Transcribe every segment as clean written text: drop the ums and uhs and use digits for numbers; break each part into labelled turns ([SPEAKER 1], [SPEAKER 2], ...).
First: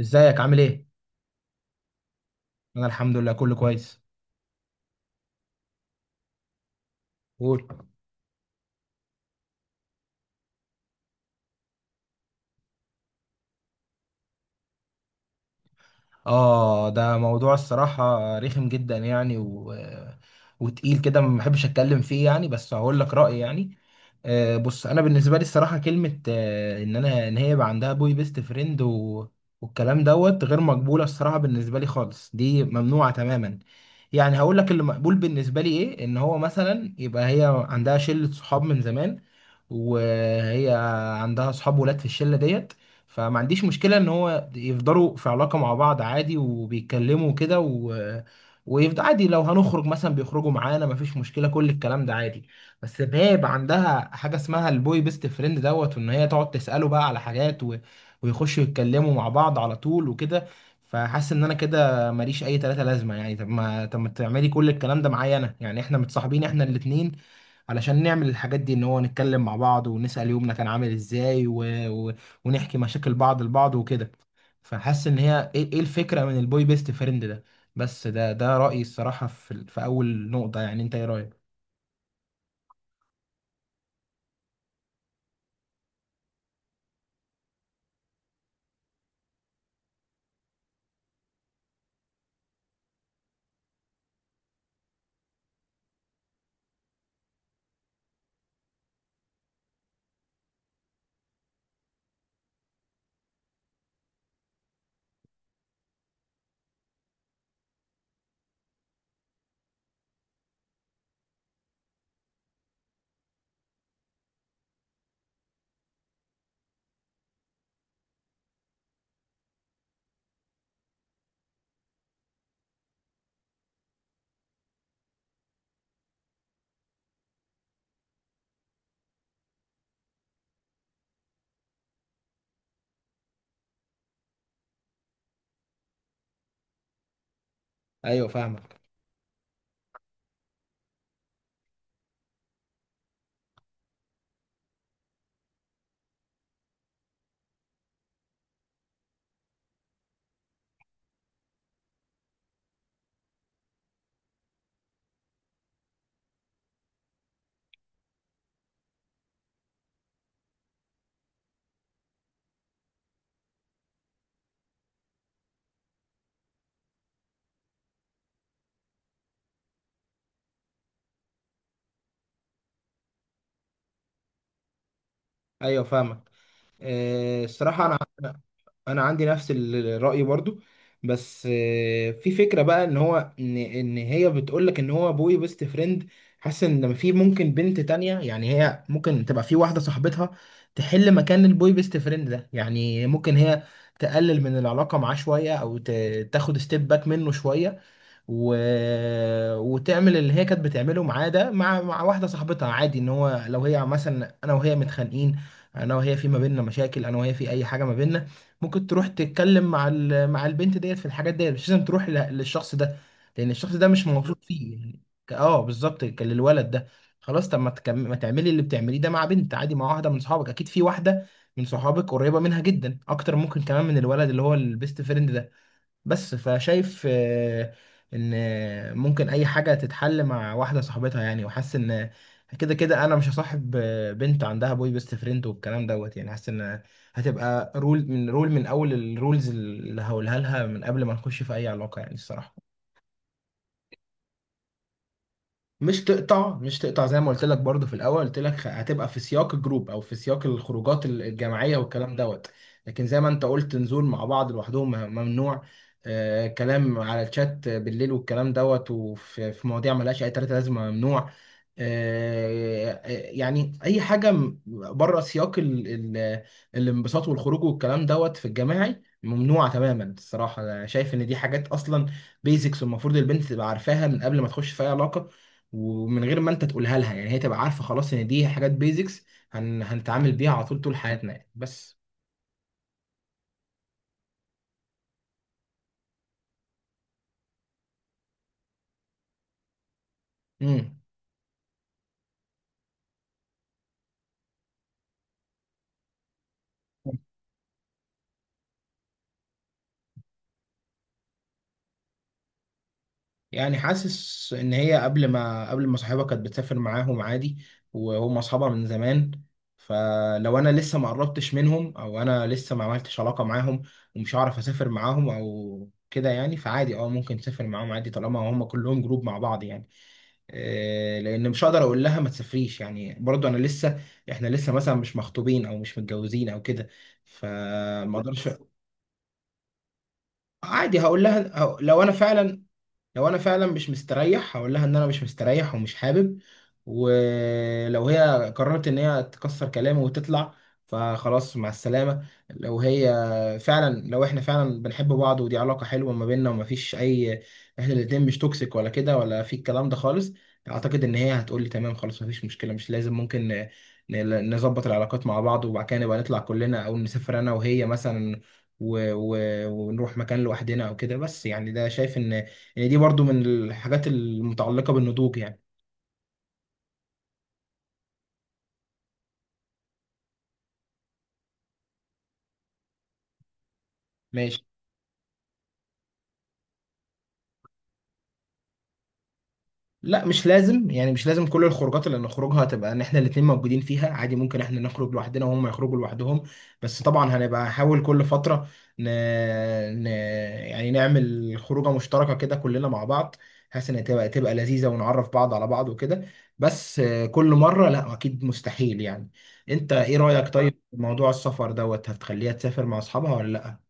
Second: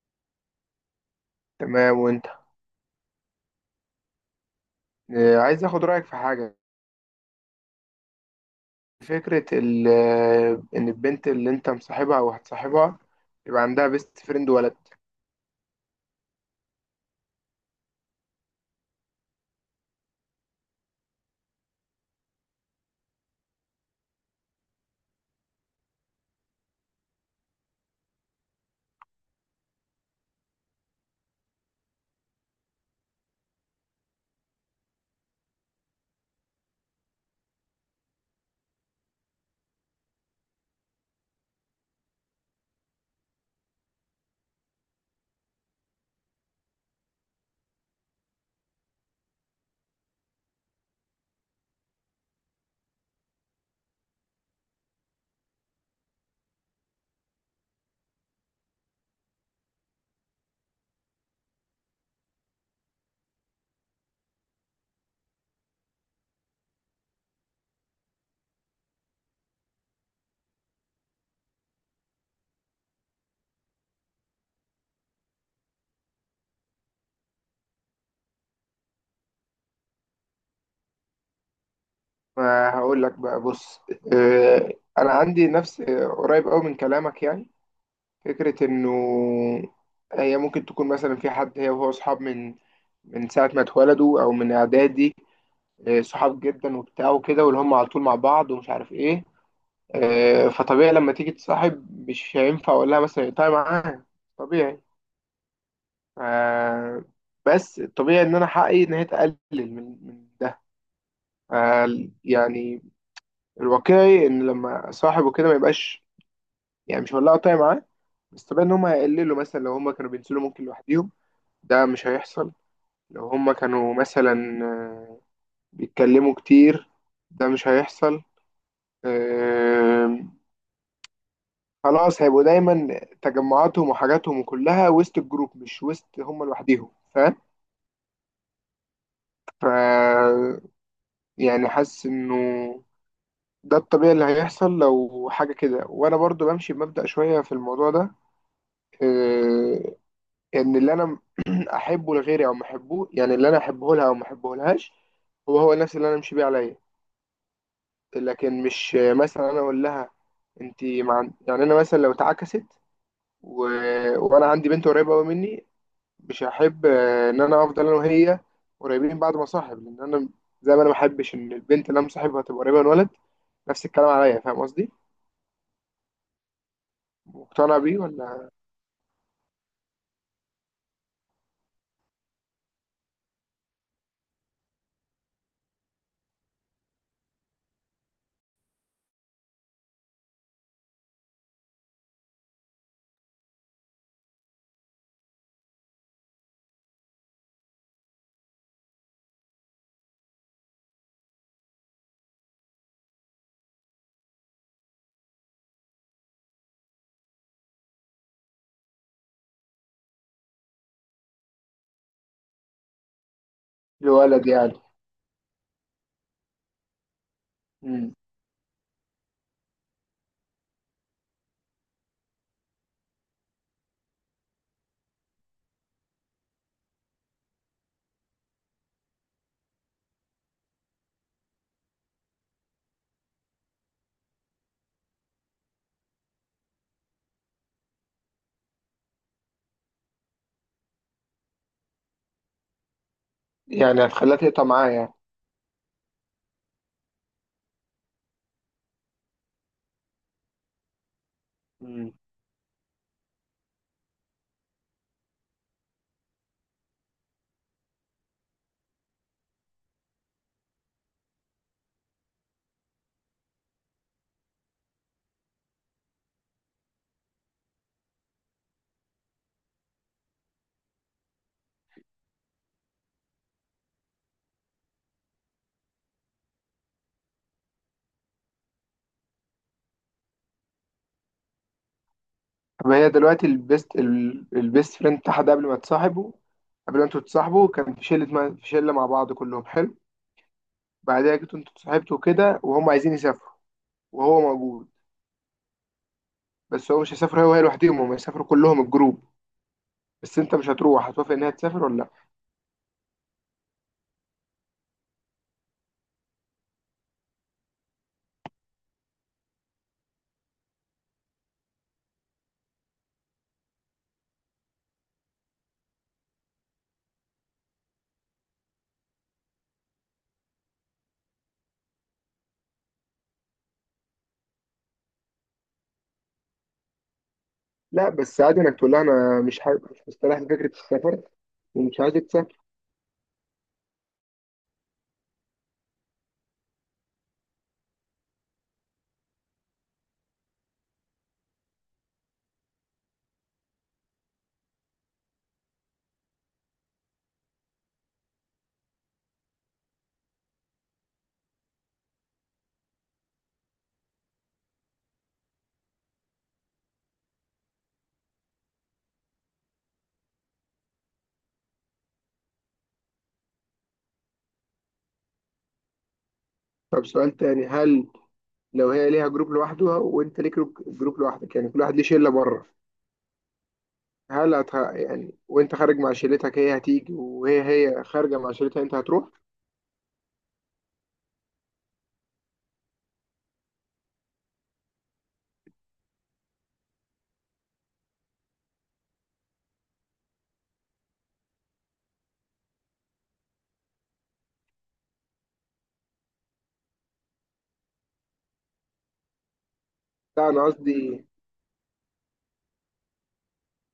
[SPEAKER 1] ازيك عامل ايه؟
[SPEAKER 2] تمام وانت.
[SPEAKER 1] انا الحمد لله كله كويس.
[SPEAKER 2] عايز اخد رأيك في حاجة.
[SPEAKER 1] قول.
[SPEAKER 2] فكرة ان البنت اللي انت مصاحبها او هتصاحبها يبقى عندها بيست فريند ولد.
[SPEAKER 1] اه، ده موضوع الصراحة رخم جدا يعني و... وتقيل كده، ما بحبش اتكلم فيه يعني، بس هقول لك رأيي يعني. بص، انا بالنسبة لي الصراحة كلمة ان ان هي يبقى عندها بوي بيست فريند و... والكلام دوت غير مقبولة الصراحة، بالنسبة لي خالص دي ممنوعة تماما. يعني هقول لك اللي مقبول بالنسبة لي ايه، ان هو مثلا يبقى هي عندها شلة صحاب من زمان وهي عندها صحاب ولاد في الشلة ديت. فما عنديش مشكلة ان هو يفضلوا في علاقة مع بعض عادي، وبيتكلموا كده و... ويفضل عادي، لو هنخرج مثلا بيخرجوا معانا مفيش مشكلة، كل الكلام ده عادي. بس ان هي يبقى عندها حاجة اسمها البوي بيست فريند دوت، وان هي تقعد تسأله بقى على حاجات و... ويخشوا يتكلموا مع بعض على طول وكده. فحاسس ان انا كده ماليش اي تلاتة لازمة يعني، طب ما تعملي كل الكلام ده معايا انا يعني؟ احنا متصاحبين احنا الاتنين علشان نعمل الحاجات دي، ان هو نتكلم مع بعض ونسأل يومنا كان عامل ازاي و... ونحكي مشاكل بعض لبعض وكده. فحاسس ان هي، إيه الفكرة من البوي بيست فريند ده؟ بس ده رأيي الصراحة في في اول نقطة يعني. انت ايه رأيك؟
[SPEAKER 2] فهقول لك بقى بص. انا عندي نفس قريب قوي من كلامك يعني. فكرة انه هي ممكن تكون مثلا في حد، هي وهو اصحاب من ساعة ما اتولدوا او من اعدادي. صحاب جدا وبتاع وكده، واللي هم على طول مع بعض ومش عارف ايه. فطبيعي لما تيجي تصاحب مش هينفع اقول لها مثلا اقطعي معاها. طبيعي. آه بس الطبيعي ان انا حقي ان هي تقلل من ده. آه يعني الواقعي ان لما صاحبه كده ما يبقاش، يعني مش هولعه طاية معاه. بس طبيعي ان هم هيقللوا. مثلا لو هم كانوا بينزلوا ممكن لوحديهم، ده مش هيحصل. لو هم كانوا مثلا بيتكلموا كتير، ده مش هيحصل. آه خلاص هيبقوا دايما تجمعاتهم وحاجاتهم كلها وسط الجروب، مش وسط هم لوحديهم. فاهم؟
[SPEAKER 1] ايوه، فاهمك.
[SPEAKER 2] ف يعني حاسس انه ده الطبيعي اللي هيحصل لو حاجة كده. وأنا برضو بمشي بمبدأ شوية في الموضوع ده. آه، إن اللي أنا أحبه لغيري أو ما أحبه، يعني اللي أنا أحبه لها أو ما أحبه لهاش، هو نفس اللي أنا أمشي بيه عليا. لكن مش، مثلا أنا أقول لها أنت مع، يعني أنا مثلا لو اتعكست و... وأنا عندي بنت قريبة أوي مني، مش هحب إن أنا أفضل أنا وهي قريبين بعد ما أصاحب. لأن أنا زي ما أنا ما أحبش إن البنت اللي أنا مصاحبها تبقى قريبة من ولد، نفس الكلام عليا. فاهم قصدي؟
[SPEAKER 1] ايوه، فاهمك. إيه
[SPEAKER 2] مقتنع
[SPEAKER 1] الصراحة
[SPEAKER 2] بيه
[SPEAKER 1] انا
[SPEAKER 2] ولا؟
[SPEAKER 1] انا عندي نفس الرأي برضو. بس في فكرة بقى ان هو ان هي بتقول لك ان هو بوي بيست فريند. حاسس ان لما في ممكن بنت تانية يعني، هي ممكن تبقى في واحدة صاحبتها تحل مكان البوي بيست فريند ده. يعني ممكن هي تقلل من العلاقة معاه شوية او تاخد ستيب باك منه شوية و... وتعمل اللي هي كانت بتعمله معاه ده مع واحده صاحبتها عادي. ان هو لو هي مثلا، انا وهي متخانقين، انا وهي في ما بيننا مشاكل، انا وهي في اي حاجه ما بيننا، ممكن تروح تتكلم مع مع البنت ديت في الحاجات ديت، مش لازم تروح للشخص ده، لان الشخص ده مش موثوق
[SPEAKER 2] لولد يعني.
[SPEAKER 1] فيه يعني. اه، بالظبط، كان للولد ده. خلاص، طب
[SPEAKER 2] مم،
[SPEAKER 1] ما تعملي اللي بتعمليه ده مع بنت عادي، مع واحده من صحابك، اكيد في واحده من صحابك قريبه منها جدا، اكتر ممكن كمان من الولد اللي هو البيست فريند ده. بس فشايف ان ممكن اي حاجه تتحل مع واحده صاحبتها يعني، وحاسس ان كده كده انا مش هصاحب بنت عندها بوي بيست فريند والكلام دوت يعني. حاسس ان هتبقى رول من رول من اول الرولز اللي هقولها لها من قبل ما نخش في اي علاقه يعني الصراحه.
[SPEAKER 2] يعني هتخليها تقطع معاه يعني؟
[SPEAKER 1] مش تقطع، مش تقطع زي ما قلت لك برضو في الاول، قلت لك، هتبقى في سياق الجروب، او في سياق الخروجات الجماعيه
[SPEAKER 2] مم.
[SPEAKER 1] والكلام دوت. لكن زي ما انت قلت، نزول مع بعض لوحدهم ممنوع. آه، كلام على الشات بالليل والكلام دوت، وفي مواضيع ملهاش اي تلاته لازمه ممنوع. آه، يعني اي حاجه بره سياق ال ال الانبساط والخروج والكلام دوت في الجماعي، ممنوعه تماما الصراحه. انا شايف ان دي حاجات اصلا بيزكس المفروض البنت تبقى عارفاها من قبل ما تخش في اي علاقه، ومن غير ما انت تقولها لها يعني، هي تبقى عارفه خلاص ان دي حاجات بيزكس هنتعامل بيها على طول طول حياتنا يعني. بس.
[SPEAKER 2] طب هي دلوقتي البيست فريند بتاعها ده، قبل ما تصاحبوا، قبل ما انتوا تتصاحبوا، كان في شلة، ما في شلة مع بعض كلهم حلو.
[SPEAKER 1] امم
[SPEAKER 2] بعدها جيتوا انتوا اتصاحبتوا كده، وهم عايزين يسافروا، وهو موجود. بس هو مش هيسافر هو وهي لوحدهم، هم هيسافروا كلهم الجروب. بس انت مش هتروح، هتوافق انها تسافر ولا لا؟
[SPEAKER 1] يعني حاسس ان هي، قبل ما صاحبها كانت بتسافر معاهم عادي، وهم اصحابها من زمان. فلو انا لسه ما قربتش منهم، او انا لسه ما عملتش علاقه معاهم، ومش هعرف اسافر معاهم او كده يعني، فعادي اه، ممكن تسافر معاهم عادي طالما هم كلهم جروب مع بعض يعني. لان مش هقدر اقول لها ما تسافريش يعني، برضو انا لسه احنا لسه مثلا مش مخطوبين او مش متجوزين او كده،
[SPEAKER 2] لا
[SPEAKER 1] فما
[SPEAKER 2] بس
[SPEAKER 1] اقدرش.
[SPEAKER 2] عادي انك تقول لها انا مش حابب، مش مستريح لفكرة
[SPEAKER 1] عادي
[SPEAKER 2] السفر
[SPEAKER 1] هقول لها،
[SPEAKER 2] ومش عايزك تسافر.
[SPEAKER 1] لو انا فعلا مش مستريح، هقول لها ان انا مش مستريح ومش حابب. ولو هي قررت ان هي تكسر كلامي وتطلع، فخلاص مع السلامة. لو احنا فعلا بنحب بعض، ودي علاقة حلوة ما بيننا ومفيش اي، احنا الاتنين مش توكسيك ولا كده ولا في الكلام ده خالص، اعتقد ان هي هتقول لي تمام خلاص مفيش مشكلة، مش لازم، ممكن نظبط العلاقات مع بعض، وبعد كده نبقى نطلع كلنا، او نسافر انا وهي مثلا و... و... ونروح مكان لوحدنا او كده. بس يعني ده، شايف ان، يعني دي برضو من الحاجات المتعلقة بالنضوج يعني.
[SPEAKER 2] طب سؤال تاني. هل لو هي ليها جروب لوحدها وانت ليك جروب لوحدك، يعني كل واحد ليه شلة بره، هل
[SPEAKER 1] ماشي.
[SPEAKER 2] يعني وانت خارج مع شلتك هي هتيجي، وهي خارجة مع شلتها انت هتروح؟
[SPEAKER 1] لا، مش لازم يعني، مش لازم كل الخروجات اللي نخرجها تبقى ان احنا الاتنين موجودين فيها، عادي ممكن احنا نخرج لوحدنا وهم يخرجوا لوحدهم. بس طبعا هنبقى نحاول كل فترة ن... ن... يعني نعمل خروجة مشتركة كده كلنا مع بعض، بحيث ان تبقى لذيذة ونعرف بعض على بعض وكده. بس كل مرة لا، اكيد مستحيل يعني. انت ايه
[SPEAKER 2] لا
[SPEAKER 1] رأيك
[SPEAKER 2] انا
[SPEAKER 1] طيب في
[SPEAKER 2] قصدي،
[SPEAKER 1] موضوع السفر دوت؟ هتخليها تسافر مع اصحابها ولا لا؟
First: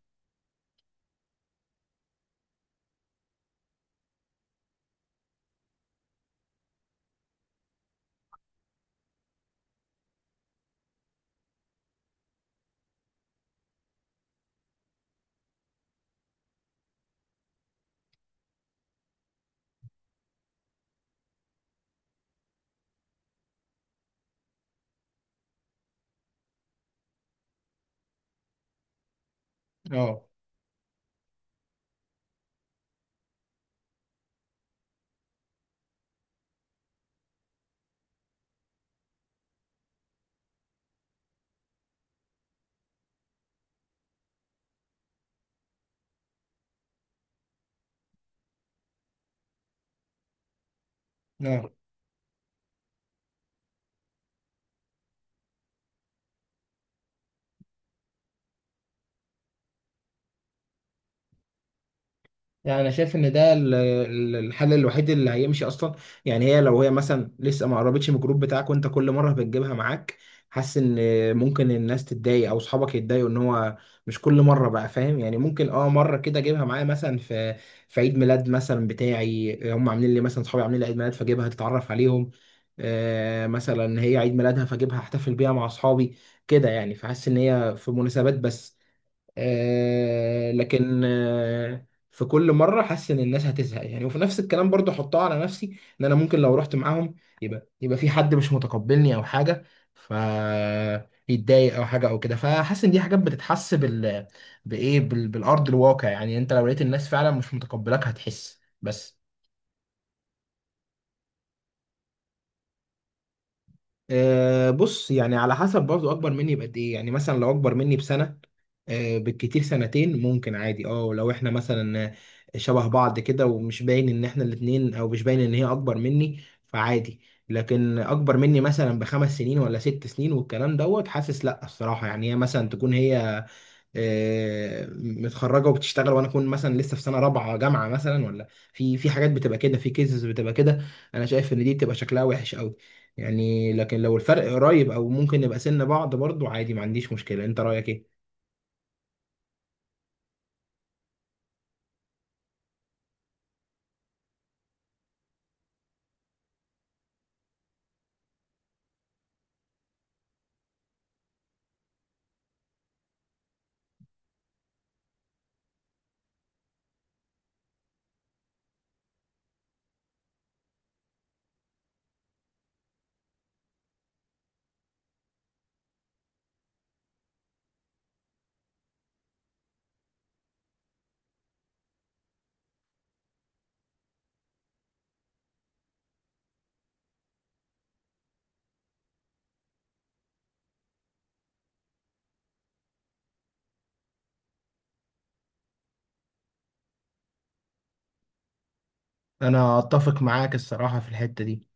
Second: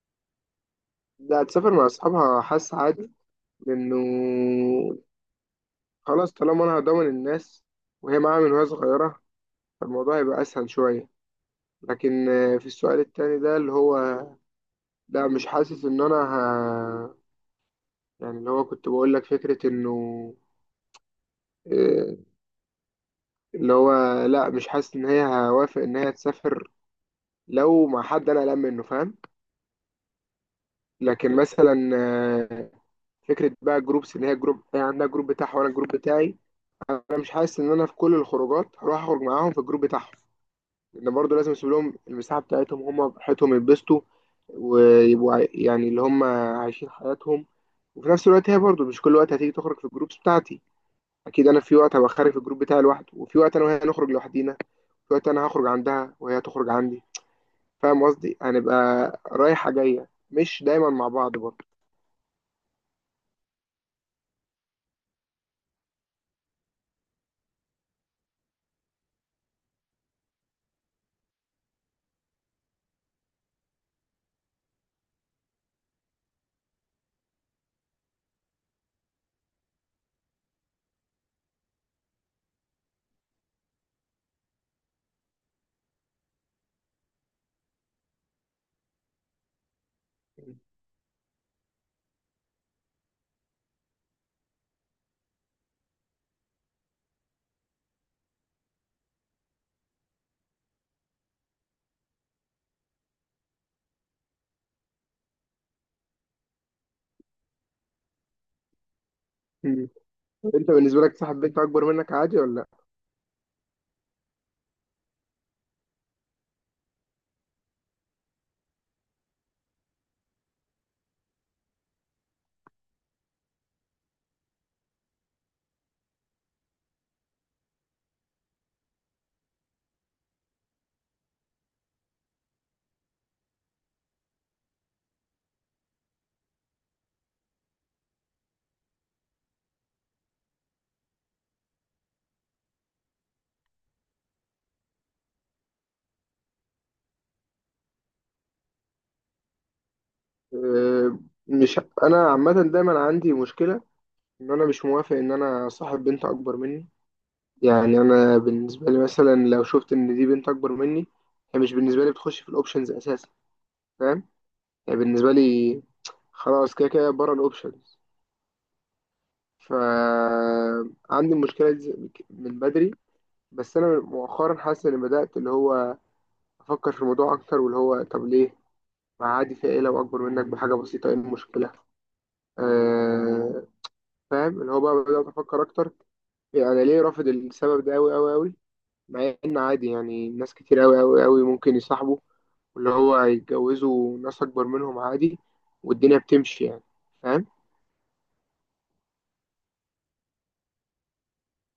[SPEAKER 2] لا هتسافر مع اصحابها، حاسس عادي. لانه خلاص طالما انا هضمن الناس، وهي معاها من وهي صغيرة، فالموضوع هيبقى اسهل شوية. لكن في السؤال التاني ده اللي هو، لا مش حاسس ان انا يعني اللي هو كنت بقول لك، فكرة انه آه، اللي هو لا، مش حاسس ان هي هوافق ان هي تسافر لو مع حد انا قلقان منه. فاهم؟
[SPEAKER 1] اه،
[SPEAKER 2] لكن مثلا فكره بقى جروبس، ان هي جروب، هي عندها جروب بتاعها وانا الجروب بتاعي. انا مش حاسس ان انا في كل الخروجات هروح اخرج معاهم في الجروب بتاعهم، لان برضه لازم اسيب لهم المساحه بتاعتهم هم براحتهم يتبسطوا ويبقوا يعني اللي هم عايشين حياتهم. وفي نفس الوقت هي برضه مش كل وقت هتيجي تخرج في الجروبس بتاعتي. اكيد انا في وقت هبقى خارج في الجروب بتاعي لوحده، وفي وقت انا وهي نخرج لوحدينا، في وقت انا هخرج عندها وهي تخرج عندي. فاهم قصدي؟ هنبقى رايحه جايه، مش دايما مع بعض برضه.
[SPEAKER 1] يعني انا شايف ان ده الحل الوحيد اللي هيمشي اصلا يعني. لو هي مثلا لسه ما قربتش من الجروب بتاعك، وانت كل مره بتجيبها معاك، حاسس ان ممكن الناس تتضايق او اصحابك يتضايقوا، ان هو مش كل مره بقى فاهم يعني. ممكن اه، مره كده اجيبها معايا مثلا في عيد ميلاد مثلا بتاعي، هم عاملين لي مثلا، اصحابي عاملين لي عيد ميلاد فاجيبها تتعرف عليهم. آه مثلا هي عيد ميلادها، فاجيبها احتفل بيها مع اصحابي كده يعني. فحاسس ان هي في مناسبات بس. لكن في كل مره حاسس ان الناس هتزهق يعني. وفي نفس الكلام برضو احطها على نفسي، ان انا ممكن لو رحت معاهم، يبقى في حد مش متقبلني او حاجه، فيتضايق او حاجه او كده. فحاسس ان دي حاجات بتتحس بال، بايه، بالارض الواقع يعني، انت لو لقيت الناس فعلا مش متقبلاك هتحس. بس.
[SPEAKER 2] مم. انت بالنسبه لك صاحب بنت اكبر منك عادي ولا لا؟
[SPEAKER 1] أه بص، يعني على حسب برضه اكبر مني بقد ايه يعني. مثلا لو اكبر مني بسنه، أه بالكتير سنتين، ممكن عادي. اه لو احنا مثلا شبه بعض كده ومش باين ان احنا الاتنين، او مش باين ان هي اكبر مني، فعادي. لكن اكبر مني مثلا ب5 سنين ولا 6 سنين والكلام دوت، حاسس لا الصراحه. يعني هي مثلا تكون هي متخرجه وبتشتغل، وانا اكون مثلا لسه في سنه رابعه جامعه مثلا، ولا في حاجات بتبقى كده، في كيسز بتبقى كده. انا شايف ان دي بتبقى شكلها وحش قوي يعني. لكن لو الفرق قريب او ممكن نبقى سن بعض، برضو عادي ما عنديش مشكله. انت رايك ايه؟
[SPEAKER 2] آه، مش انا عامه دايما عندي مشكله ان انا مش موافق ان انا صاحب بنت اكبر مني. يعني انا بالنسبه لي مثلا لو شفت ان دي بنت اكبر مني، هي مش بالنسبه لي بتخش في الاوبشنز اساسا. فاهم؟ يعني بالنسبه لي خلاص كده كده بره الاوبشنز. فعندي المشكله دي من بدري. بس انا مؤخرا حاسس اني بدات اللي هو افكر في الموضوع اكتر، واللي هو طب ليه ما عادي، في ايه لو اكبر منك بحاجه بسيطه، ايه المشكله؟ أه، فاهم اللي هو بقى بدات افكر اكتر، يعني انا ليه رافض السبب ده قوي قوي قوي، مع ان عادي. يعني ناس كتير قوي قوي قوي ممكن يصاحبوا واللي هو يتجوزوا ناس اكبر منهم عادي والدنيا بتمشي يعني. فاهم؟
[SPEAKER 1] انا اتفق معاك الصراحه في الحته دي.